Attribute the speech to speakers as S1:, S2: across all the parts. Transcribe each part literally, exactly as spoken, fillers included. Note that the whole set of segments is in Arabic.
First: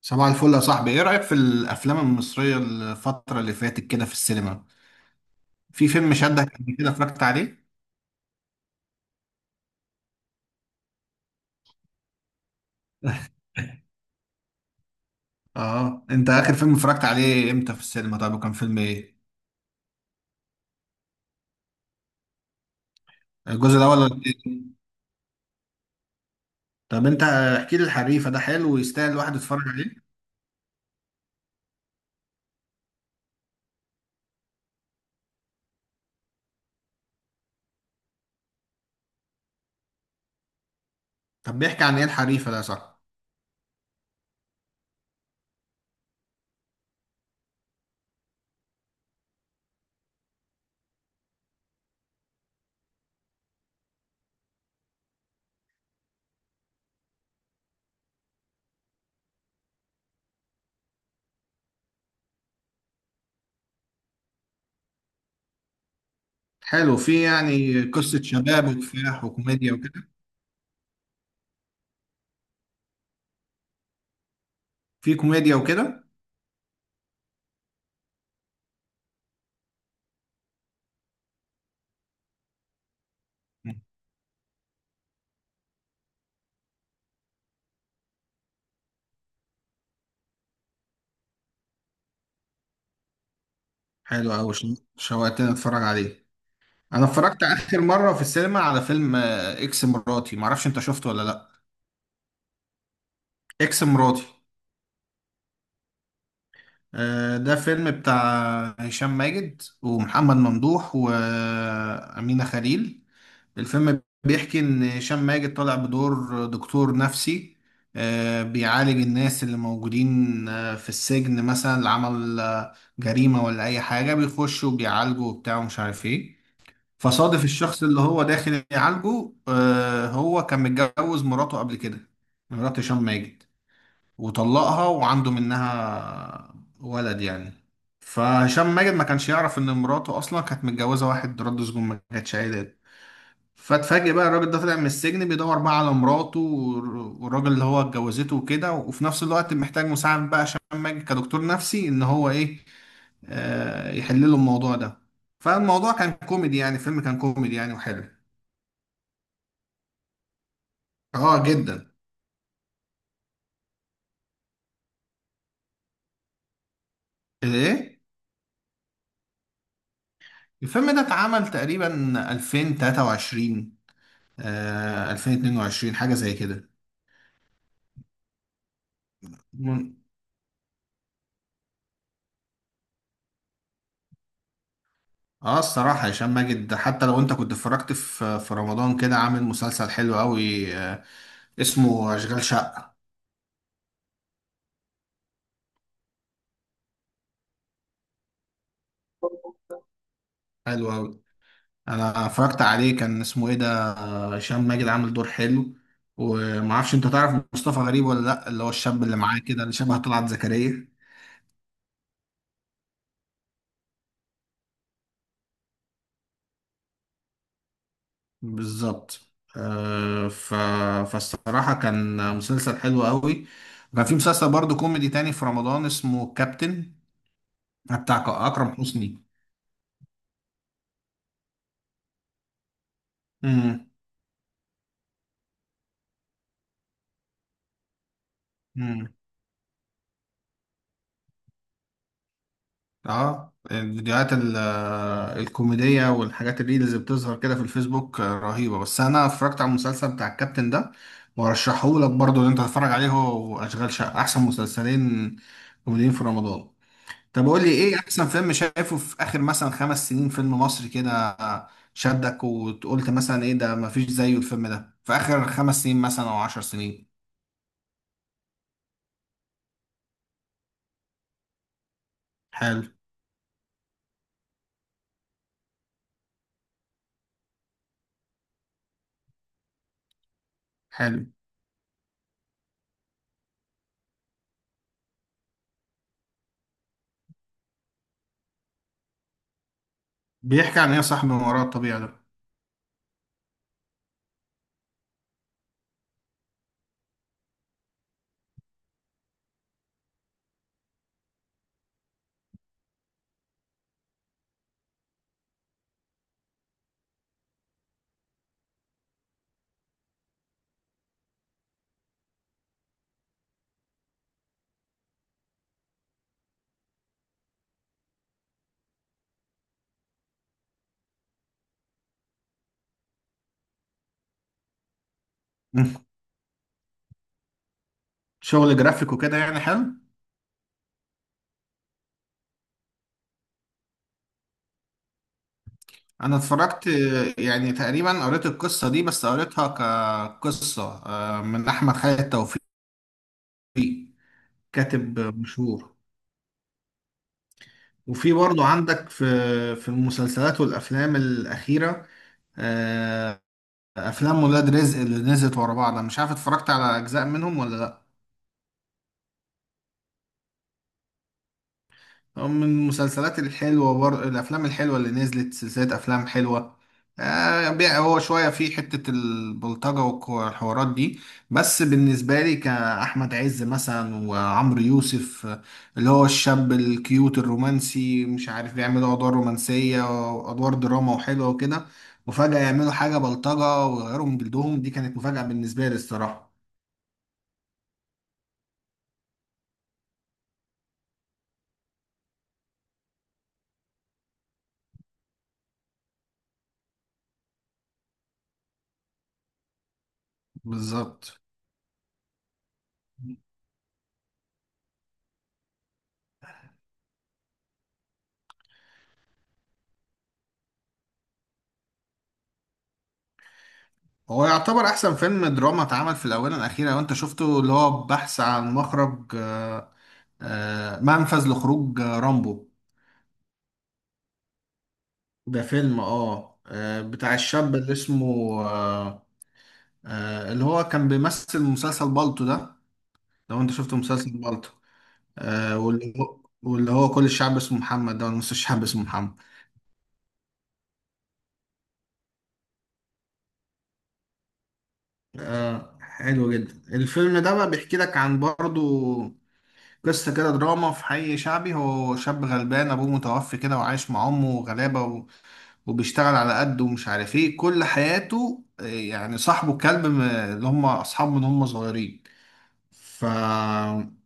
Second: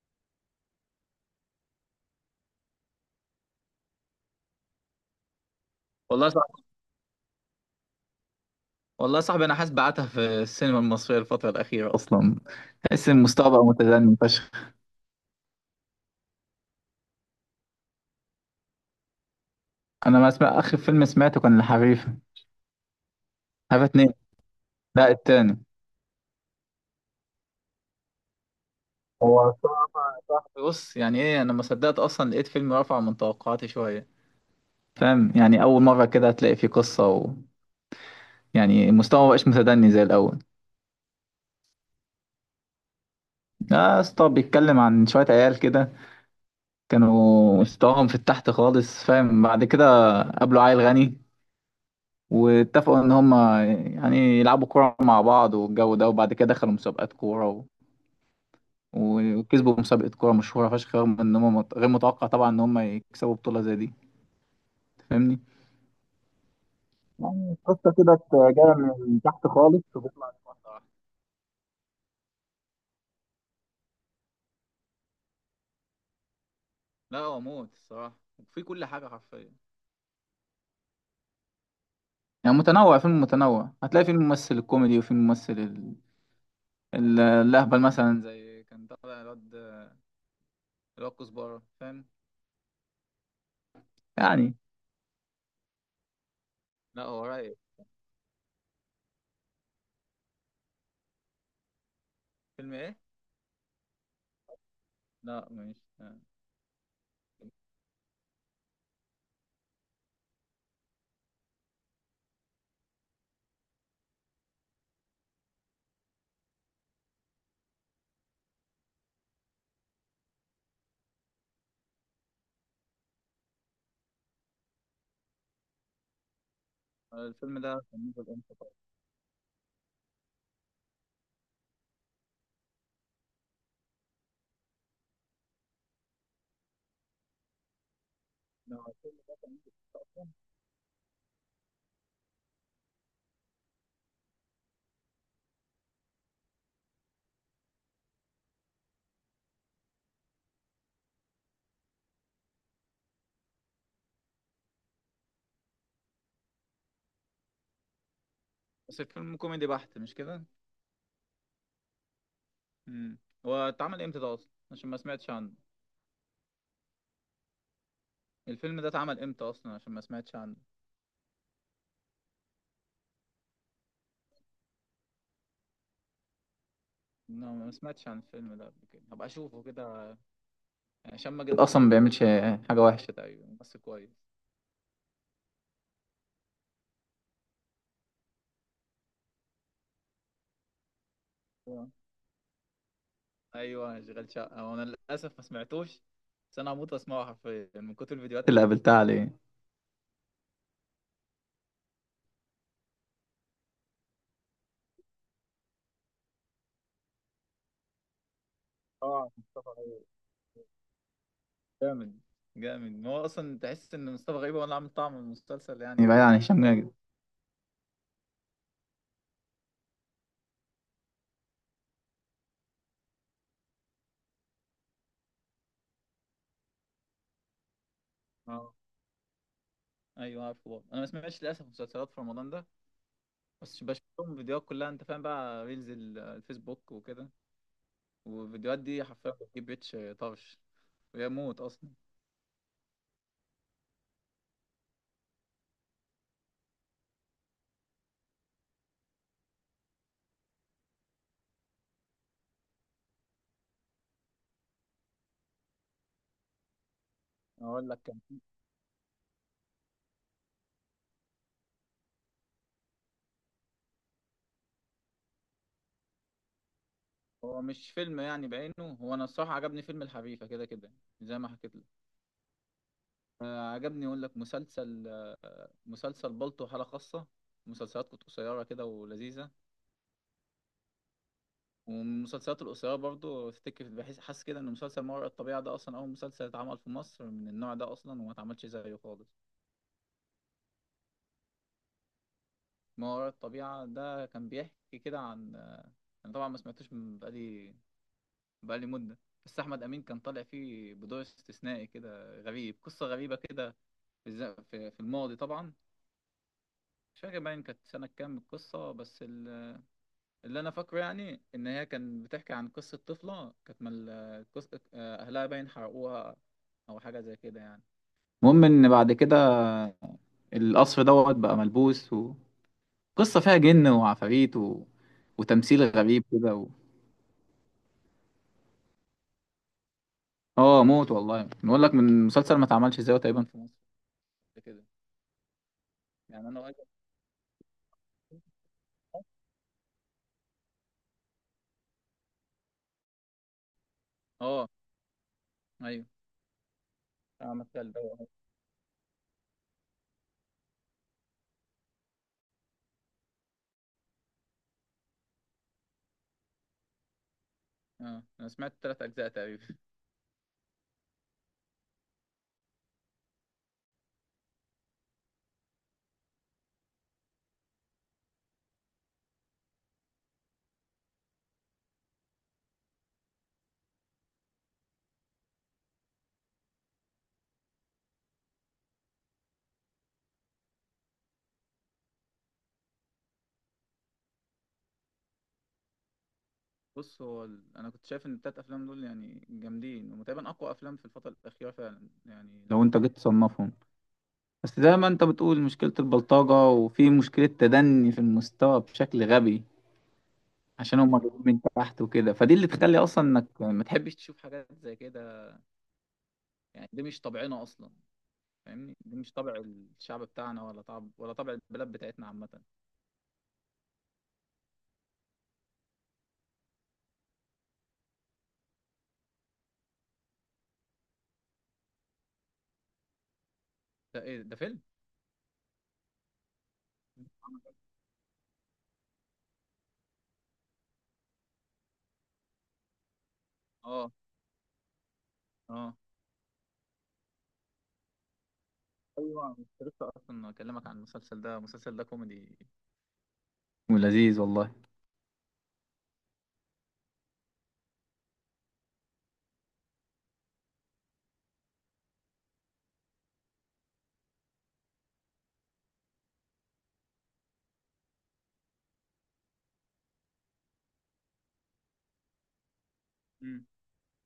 S1: صباح الفل يا صاحبي، ايه رأيك في الافلام المصرية الفترة اللي فاتت كده في السينما؟ في فيلم
S2: والله صح.
S1: شدك قبل كده اتفرجت عليه؟
S2: والله صاحبي، انا حاسس بعتها في السينما المصريه الفتره الاخيره اصلا. تحس ان المستوى متدني فشخ.
S1: اه، انت اخر فيلم اتفرجت عليه امتى في السينما؟ طب وكان فيلم ايه؟
S2: انا ما اسمع، اخر فيلم سمعته كان الحريفه.
S1: الجزء
S2: حريفه
S1: الاول ولا
S2: اتنين،
S1: التاني؟
S2: لا التاني.
S1: طب انت احكي لي الحريفة ده حلو ويستاهل الواحد
S2: هو
S1: يتفرج عليه؟
S2: صعب- صعب. بص، يعني ايه، انا ما صدقت اصلا لقيت فيلم رفع من توقعاتي شويه. فاهم؟ يعني اول مره كده هتلاقي فيه قصه و... يعني المستوى ما بقاش متدني زي الاول.
S1: طب بيحكي عن ايه الحريفة ده يا صاحبي؟
S2: لا يا اسطى، بيتكلم عن شويه عيال كده كانوا مستواهم في التحت خالص، فاهم؟ بعد كده قابلوا عيل غني، واتفقوا ان هم يعني يلعبوا كوره مع بعض والجو ده، وبعد كده دخلوا مسابقات كوره و... وكسبوا مسابقه كوره مشهوره فشخ، رغم ان هم مت- غير متوقع طبعا ان هم يكسبوا بطوله زي دي. فاهمني؟
S1: حلو، في
S2: يعني
S1: يعني
S2: قصة كده
S1: قصة
S2: جاية
S1: شباب
S2: من
S1: وكفاح
S2: تحت
S1: وكوميديا
S2: خالص
S1: وكده؟
S2: وبيطلع لفوق.
S1: في كوميديا وكده؟
S2: لا هو موت الصراحة، وفي كل حاجة حرفيا. يعني متنوع، فيلم متنوع،
S1: مم.
S2: هتلاقي فيه الممثل الكوميدي وفيه الممثل ال... ال- الأهبل مثلا، زي كان طالع الواد، الواد كزبرة، فاهم؟
S1: حلو
S2: يعني
S1: أوي، شو- شوقتني اتفرج عليه.
S2: لا
S1: انا
S2: هو
S1: اتفرجت
S2: رايق.
S1: اخر مرة في السينما على فيلم آه، اكس مراتي، معرفش انت شفته ولا لا.
S2: فيلم ايه؟
S1: اكس مراتي.
S2: لا ماشي.
S1: آه، ده فيلم بتاع هشام ماجد ومحمد ممدوح وأمينة خليل. الفيلم بيحكي إن هشام ماجد طالع بدور دكتور نفسي، آه، بيعالج الناس اللي موجودين آه، في السجن مثلا، اللي عمل آه، جريمة ولا أي حاجة بيخش وبيعالجه وبتاع ومش عارف إيه. فصادف
S2: الفيلم ده
S1: الشخص اللي
S2: كان
S1: هو
S2: نزل امتى
S1: داخل
S2: طيب؟
S1: يعالجه، آه، هو كان متجوز مراته قبل كده. مرات هشام ماجد، وطلقها وعنده منها ولد يعني. فهشام
S2: لا، هو
S1: ماجد ما
S2: الفيلم
S1: كانش
S2: ده كان
S1: يعرف ان
S2: نزل
S1: مراته
S2: امتى؟
S1: اصلا كانت متجوزه واحد رد سجون، ما كانتش عيلات. فاتفاجئ بقى الراجل ده طلع من السجن بيدور بقى على مراته والر- والراجل اللي هو اتجوزته وكده، وفي نفس الوقت محتاج مساعد بقى هشام ماجد كدكتور نفسي ان هو ايه، آه، يحل له الموضوع ده. فالموضوع كان كوميدي يعني، الفيلم كان كوميدي يعني وحلو.
S2: بس الفيلم كوميدي بحت مش كده؟
S1: اه جدا.
S2: امم. هو اتعمل امتى ده اصلا؟ عشان ما سمعتش عنه.
S1: ايه،
S2: الفيلم ده اتعمل امتى اصلا؟ عشان ما سمعتش عنه.
S1: الفيلم ده اتعمل تقريبا ألفين وثلاثة وعشرين، آه ألفين واثنين وعشرين، حاجة زي كده.
S2: لا ما سمعتش عن الفيلم ده قبل كده، هبقى اشوفه
S1: من-
S2: كده، عشان ما جد اصلا ما بيعملش حاجة وحشة تقريبا، ممثل كويس.
S1: اه، الصراحة هشام ماجد حتى لو انت كنت اتفرجت في في رمضان كده عامل مسلسل حلو قوي، آه،
S2: أيوة.
S1: اسمه اشغال شقة.
S2: ايوه شغال شقة، وانا للاسف ما سمعتوش، بس انا هموت واسمعه حرفيا من كتر الفيديوهات اللي قابلتها عليه.
S1: حلو قوي. انا اتفرجت عليه، كان اسمه ايه ده؟ هشام ماجد عامل دور حلو، ومعرفش انت تعرف مصطفى غريب ولا لا، اللي هو الشاب اللي
S2: اه
S1: معاه كده
S2: مصطفى
S1: اللي شبه
S2: غريب
S1: طلعت زكريا.
S2: جامد. جامد، ما هو اصلا تحس ان مصطفى غريب هو اللي عامل طعم المسلسل، يعني بعيد وكده عن هشام ماجد.
S1: بالظبط. آه ف... فالصراحة كان مسلسل حلو قوي. وكان في مسلسل برضه كوميدي تاني في رمضان اسمه كابتن، بتاع أكرم
S2: اه.
S1: حسني.
S2: ايوه عارفه برضه، انا ما سمعتش للاسف مسلسلات في رمضان ده، بس
S1: امم
S2: بشوف لهم فيديوهات كلها، انت فاهم بقى، ريلز ال- الفيسبوك وكده، والفيديوهات دي
S1: امم
S2: حرفيا بتجيب ريتش طرش، ويموت اصلا.
S1: اه، الفيديوهات ال- الكوميدية والحاجات الريلز اللي بتظهر كده في الفيسبوك، آه، رهيبة. بس أنا اتفرجت على المسلسل بتاع الكابتن ده، وأرشحهولك برضه إن أنت تتفرج عليه، هو وأشغال شقة أحسن مسلسلين كوميديين في رمضان. طب قول لي
S2: اقول
S1: إيه
S2: لك كان،
S1: أحسن فيلم شايفه في آخر مثلا خمس سنين، فيلم مصري كده شدك وقلت مثلا إيه ده مفيش زيه، الفيلم ده في آخر خمس سنين مثلا أو عشر سنين؟
S2: هو مش فيلم يعني بعينه، هو انا الصراحه عجبني فيلم الحريفه كده كده زي ما حكيت لك.
S1: حلو.
S2: آه، عجبني اقول لك مسلسل، آه، مسلسل بالطو، حاله خاصه، مسلسلات كانت قصيره كده ولذيذه.
S1: حلو.
S2: ومن المسلسلات القصيرة برضو، افتكر بحس، حاسس كده ان مسلسل ما وراء الطبيعة ده اصلا اول مسلسل اتعمل في مصر من النوع ده اصلا، وما اتعملش زيه خالص.
S1: بيحكي عن إيه يا صاحبي من وراء الطبيعة ده؟
S2: ما وراء الطبيعة ده كان بيحكي كده عن، انا طبعا ما سمعتوش من بقالي، بقالي مدة، بس احمد امين كان طالع فيه بدور استثنائي كده غريب، قصة غريبة كده في الز- في في الماضي طبعا، مش فاكر باين كانت سنة كام القصة، بس ال- اللي أنا فاكره يعني إن هي كانت بتحكي عن قصة طفلة كانت مال القص- أهلها باين حرقوها، أو حاجة زي كده يعني. المهم ان بعد كده القصر دوت بقى ملبوس، وقصة فيها جن وعفاريت و... وتمثيل
S1: مم.
S2: غريب كده و...
S1: شغل جرافيك وكده يعني، حلو.
S2: اه موت والله، بنقول لك من مسلسل ما اتعملش ازاي تقريبا في مصر قبل كده.
S1: انا
S2: يعني انا واجد.
S1: اتفرجت، آه، يعني تقريبا قريت القصه دي، بس قريتها كقصه، آه، من احمد خالد توفيق،
S2: اه.
S1: كاتب مشهور.
S2: ايوه، عمل ده.
S1: وفي برضه عندك في في المسلسلات والافلام الاخيره، آه، افلام ولاد رزق اللي نزلت ورا بعض، انا مش عارف اتفرجت على اجزاء منهم ولا لا.
S2: اه انا سمعت ثلاث اجزاء تقريبا.
S1: من المسلسلات الحلوة، بر... الأفلام الحلوة اللي نزلت، سلسلة أفلام حلوة، آه بي- هو شوية في حتة البلطجة والحوارات دي، بس بالنسبة لي كأحمد عز مثلا وعمرو يوسف، آه، اللي هو الشاب الكيوت الرومانسي، مش عارف بيعملوا أدوار رومانسية وأدوار دراما وحلوة وكده، وفجأة يعملوا حاجة بلطجة ويغيروا من جلدهم، دي كانت مفاجأة بالنسبة لي الصراحة.
S2: بص، هو ال... انا كنت شايف ان الثلاث افلام دول يعني جامدين، وتقريبا اقوى افلام في الفترة الأخيرة فعلا، يعني لو انت جيت تصنفهم. بس زي ما انت بتقول، مشكلة البلطجة، وفي مشكلة تدني في المستوى بشكل غبي، عشان هم
S1: بالظبط.
S2: جايين من تحت وكده، فدي اللي تخلي اصلا انك ما تحبش تشوف حاجات زي كده. يعني دي مش طبعنا اصلا، فاهمني؟ دي مش طبع الشعب بتاعنا، ولا طبع، ولا طبع البلاد بتاعتنا عامه ده.
S1: هو يعتبر احسن فيلم دراما اتعمل في الاونه الاخيره لو انت شفته، اللي هو بحث عن مخرج، آه، آه، منفذ لخروج، آه، رامبو.
S2: ايه ده فيلم؟
S1: ده فيلم، اه آه، بتاع الشاب اللي اسمه، آه، آه، اللي هو كان بيمثل مسلسل بالطو ده، لو انت شفته
S2: اه.
S1: مسلسل بالطو. آه،
S2: اه
S1: واللي هو واللي هو كل الشعب اسمه محمد ده ولا نص الشعب اسمه محمد.
S2: ايوه، كنت لسه اصلا اكلمك عن المسلسل ده، المسلسل ده كوميدي ولذيذ والله.
S1: آه، حلو جدا، الفيلم ده بقى بيحكي لك عن برضو قصة كده دراما في حي شعبي. هو شاب غلبان أبوه متوفي كده وعايش مع أمه غلابة، و- وبيشتغل على قده ومش عارف إيه كل حياته، آه، يعني صاحبه كلب م- اللي هم أصحابه من هم صغيرين.
S2: امم.
S1: فهيجي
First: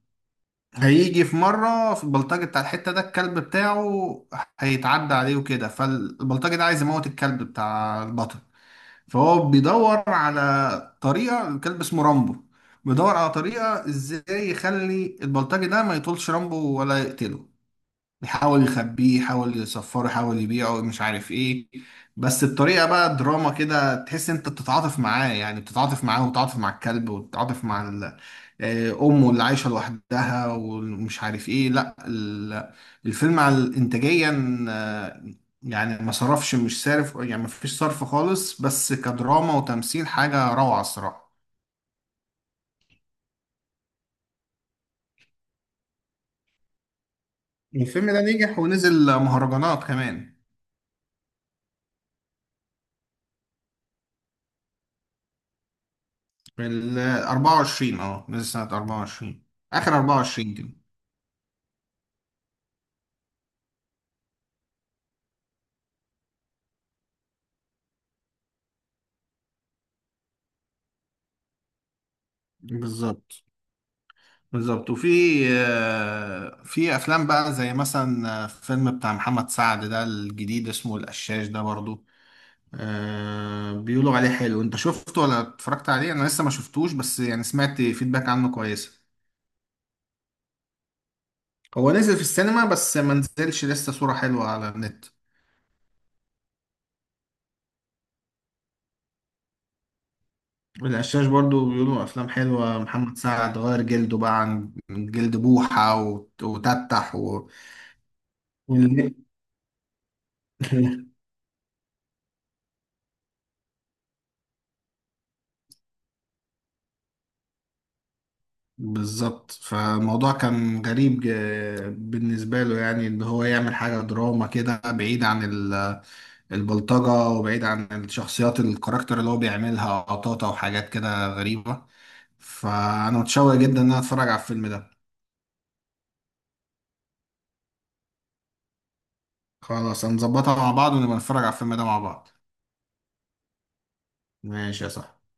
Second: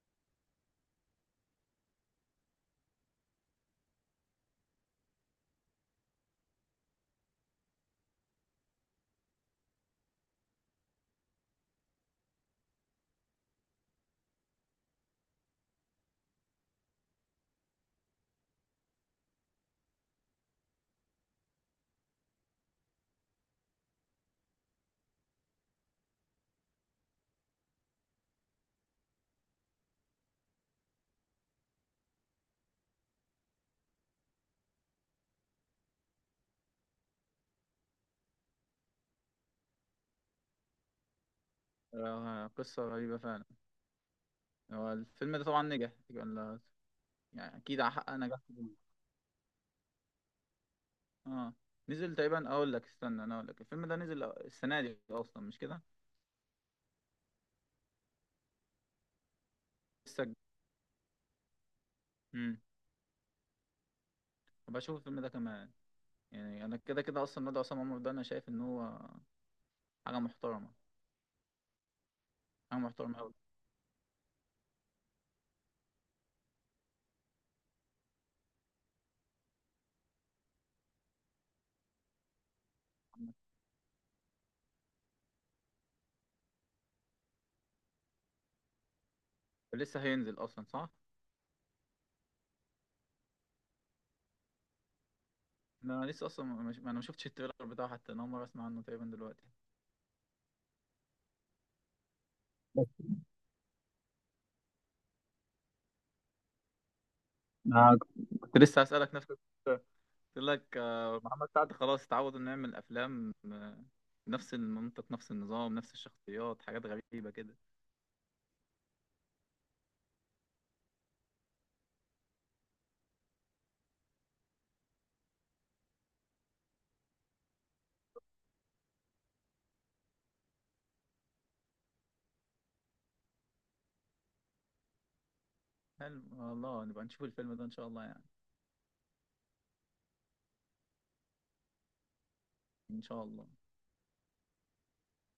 S1: في مرة في البلطجي بتاع الحتة ده، الكلب بتاعه هيتعدى عليه وكده، فالبلطجي ده عايز يموت الكلب بتاع البطل. فهو بيدور على طريقة، الكلب اسمه رامبو، بيدور على طريقة ازاي يخلي البلطجي ده ما يطولش رامبو ولا يقتله. يحاول يخبيه، يحاول يصفره، يحاول يبيعه، مش عارف ايه، بس بطريقة بقى دراما كده تحس انت بتتعاطف معاه. يعني بتتعاطف معاه وبتتعاطف مع الكلب وبتتعاطف مع ال- آه، امه اللي عايشة لوحدها ومش عارف ايه. لا، ال- الفيلم على انتاجيا، آه، يعني ما صرفش، مش صارف يعني، ما فيش صرف خالص، بس كدراما وتمثيل حاجة روعة الصراحة.
S2: آه، قصه غريبه فعلا. هو الفيلم ده طبعا نجح، ولا يعني اكيد
S1: الفيلم
S2: حقق
S1: ده
S2: نجاح
S1: نجح
S2: كبير.
S1: ونزل مهرجانات كمان.
S2: اه نزل تقريبا، اقول لك، استنى انا اقول لك، الفيلم ده نزل السنه دي اصلا مش كده؟
S1: ال أربعة وعشرين، اه نزل سنة أربعة وعشرين، آخر
S2: لسه
S1: أربعة وعشرين كده.
S2: بشوف الفيلم ده كمان. يعني انا كده كده اصلا ندى عصام عمر ده انا شايف ان هو حاجه محترمه، حاجه محترمه قوي.
S1: بالظبط. بالظبط وفي آه، في أفلام بقى زي مثلا، آه، فيلم بتاع محمد سعد ده الجديد اسمه القشاش ده برضو، آه، بيقولوا عليه حلو. أنت شفته ولا اتفرجت عليه؟ أنا لسه ما شفتوش، بس يعني سمعت فيدباك عنه كويسة.
S2: لسه هينزل اصلا صح.
S1: هو نزل في السينما بس ما نزلش لسه صورة حلوة على النت.
S2: انا لسه اصلا مش... انا ما شفتش التريلر بتاعه حتى، انا اول مره اسمع عنه تقريبا دلوقتي.
S1: القشاش برضو بيقولوا أفلام حلوة،
S2: بس
S1: محمد سعد غير جلده بقى عن من جلد بوحة وت- وتتح و...
S2: أنا كنت لسه هسألك
S1: وال-
S2: نفس السؤال. قلت لك آه، محمد سعد خلاص اتعود انه يعمل افلام، آه، نفس المنطق، نفس النظام، نفس الشخصيات، حاجات غريبة كده.
S1: بالظبط. فالموضوع كان غريب ج- بالنسبة له، يعني إن هو يعمل حاجة دراما كده بعيد عن ال- البلطجة، وبعيد عن الشخصيات الكاركتر اللي هو بيعملها قطاطة وحاجات كده غريبة. فأنا متشوق جدا إن أنا أتفرج على الفيلم ده.
S2: حلو والله، نبقى نشوف الفيلم ده ان شاء الله يعني.
S1: خلاص هنظبطها مع بعض ونبقى نتفرج على الفيلم ده مع بعض.
S2: ان شاء الله.
S1: ماشي يا صاحبي.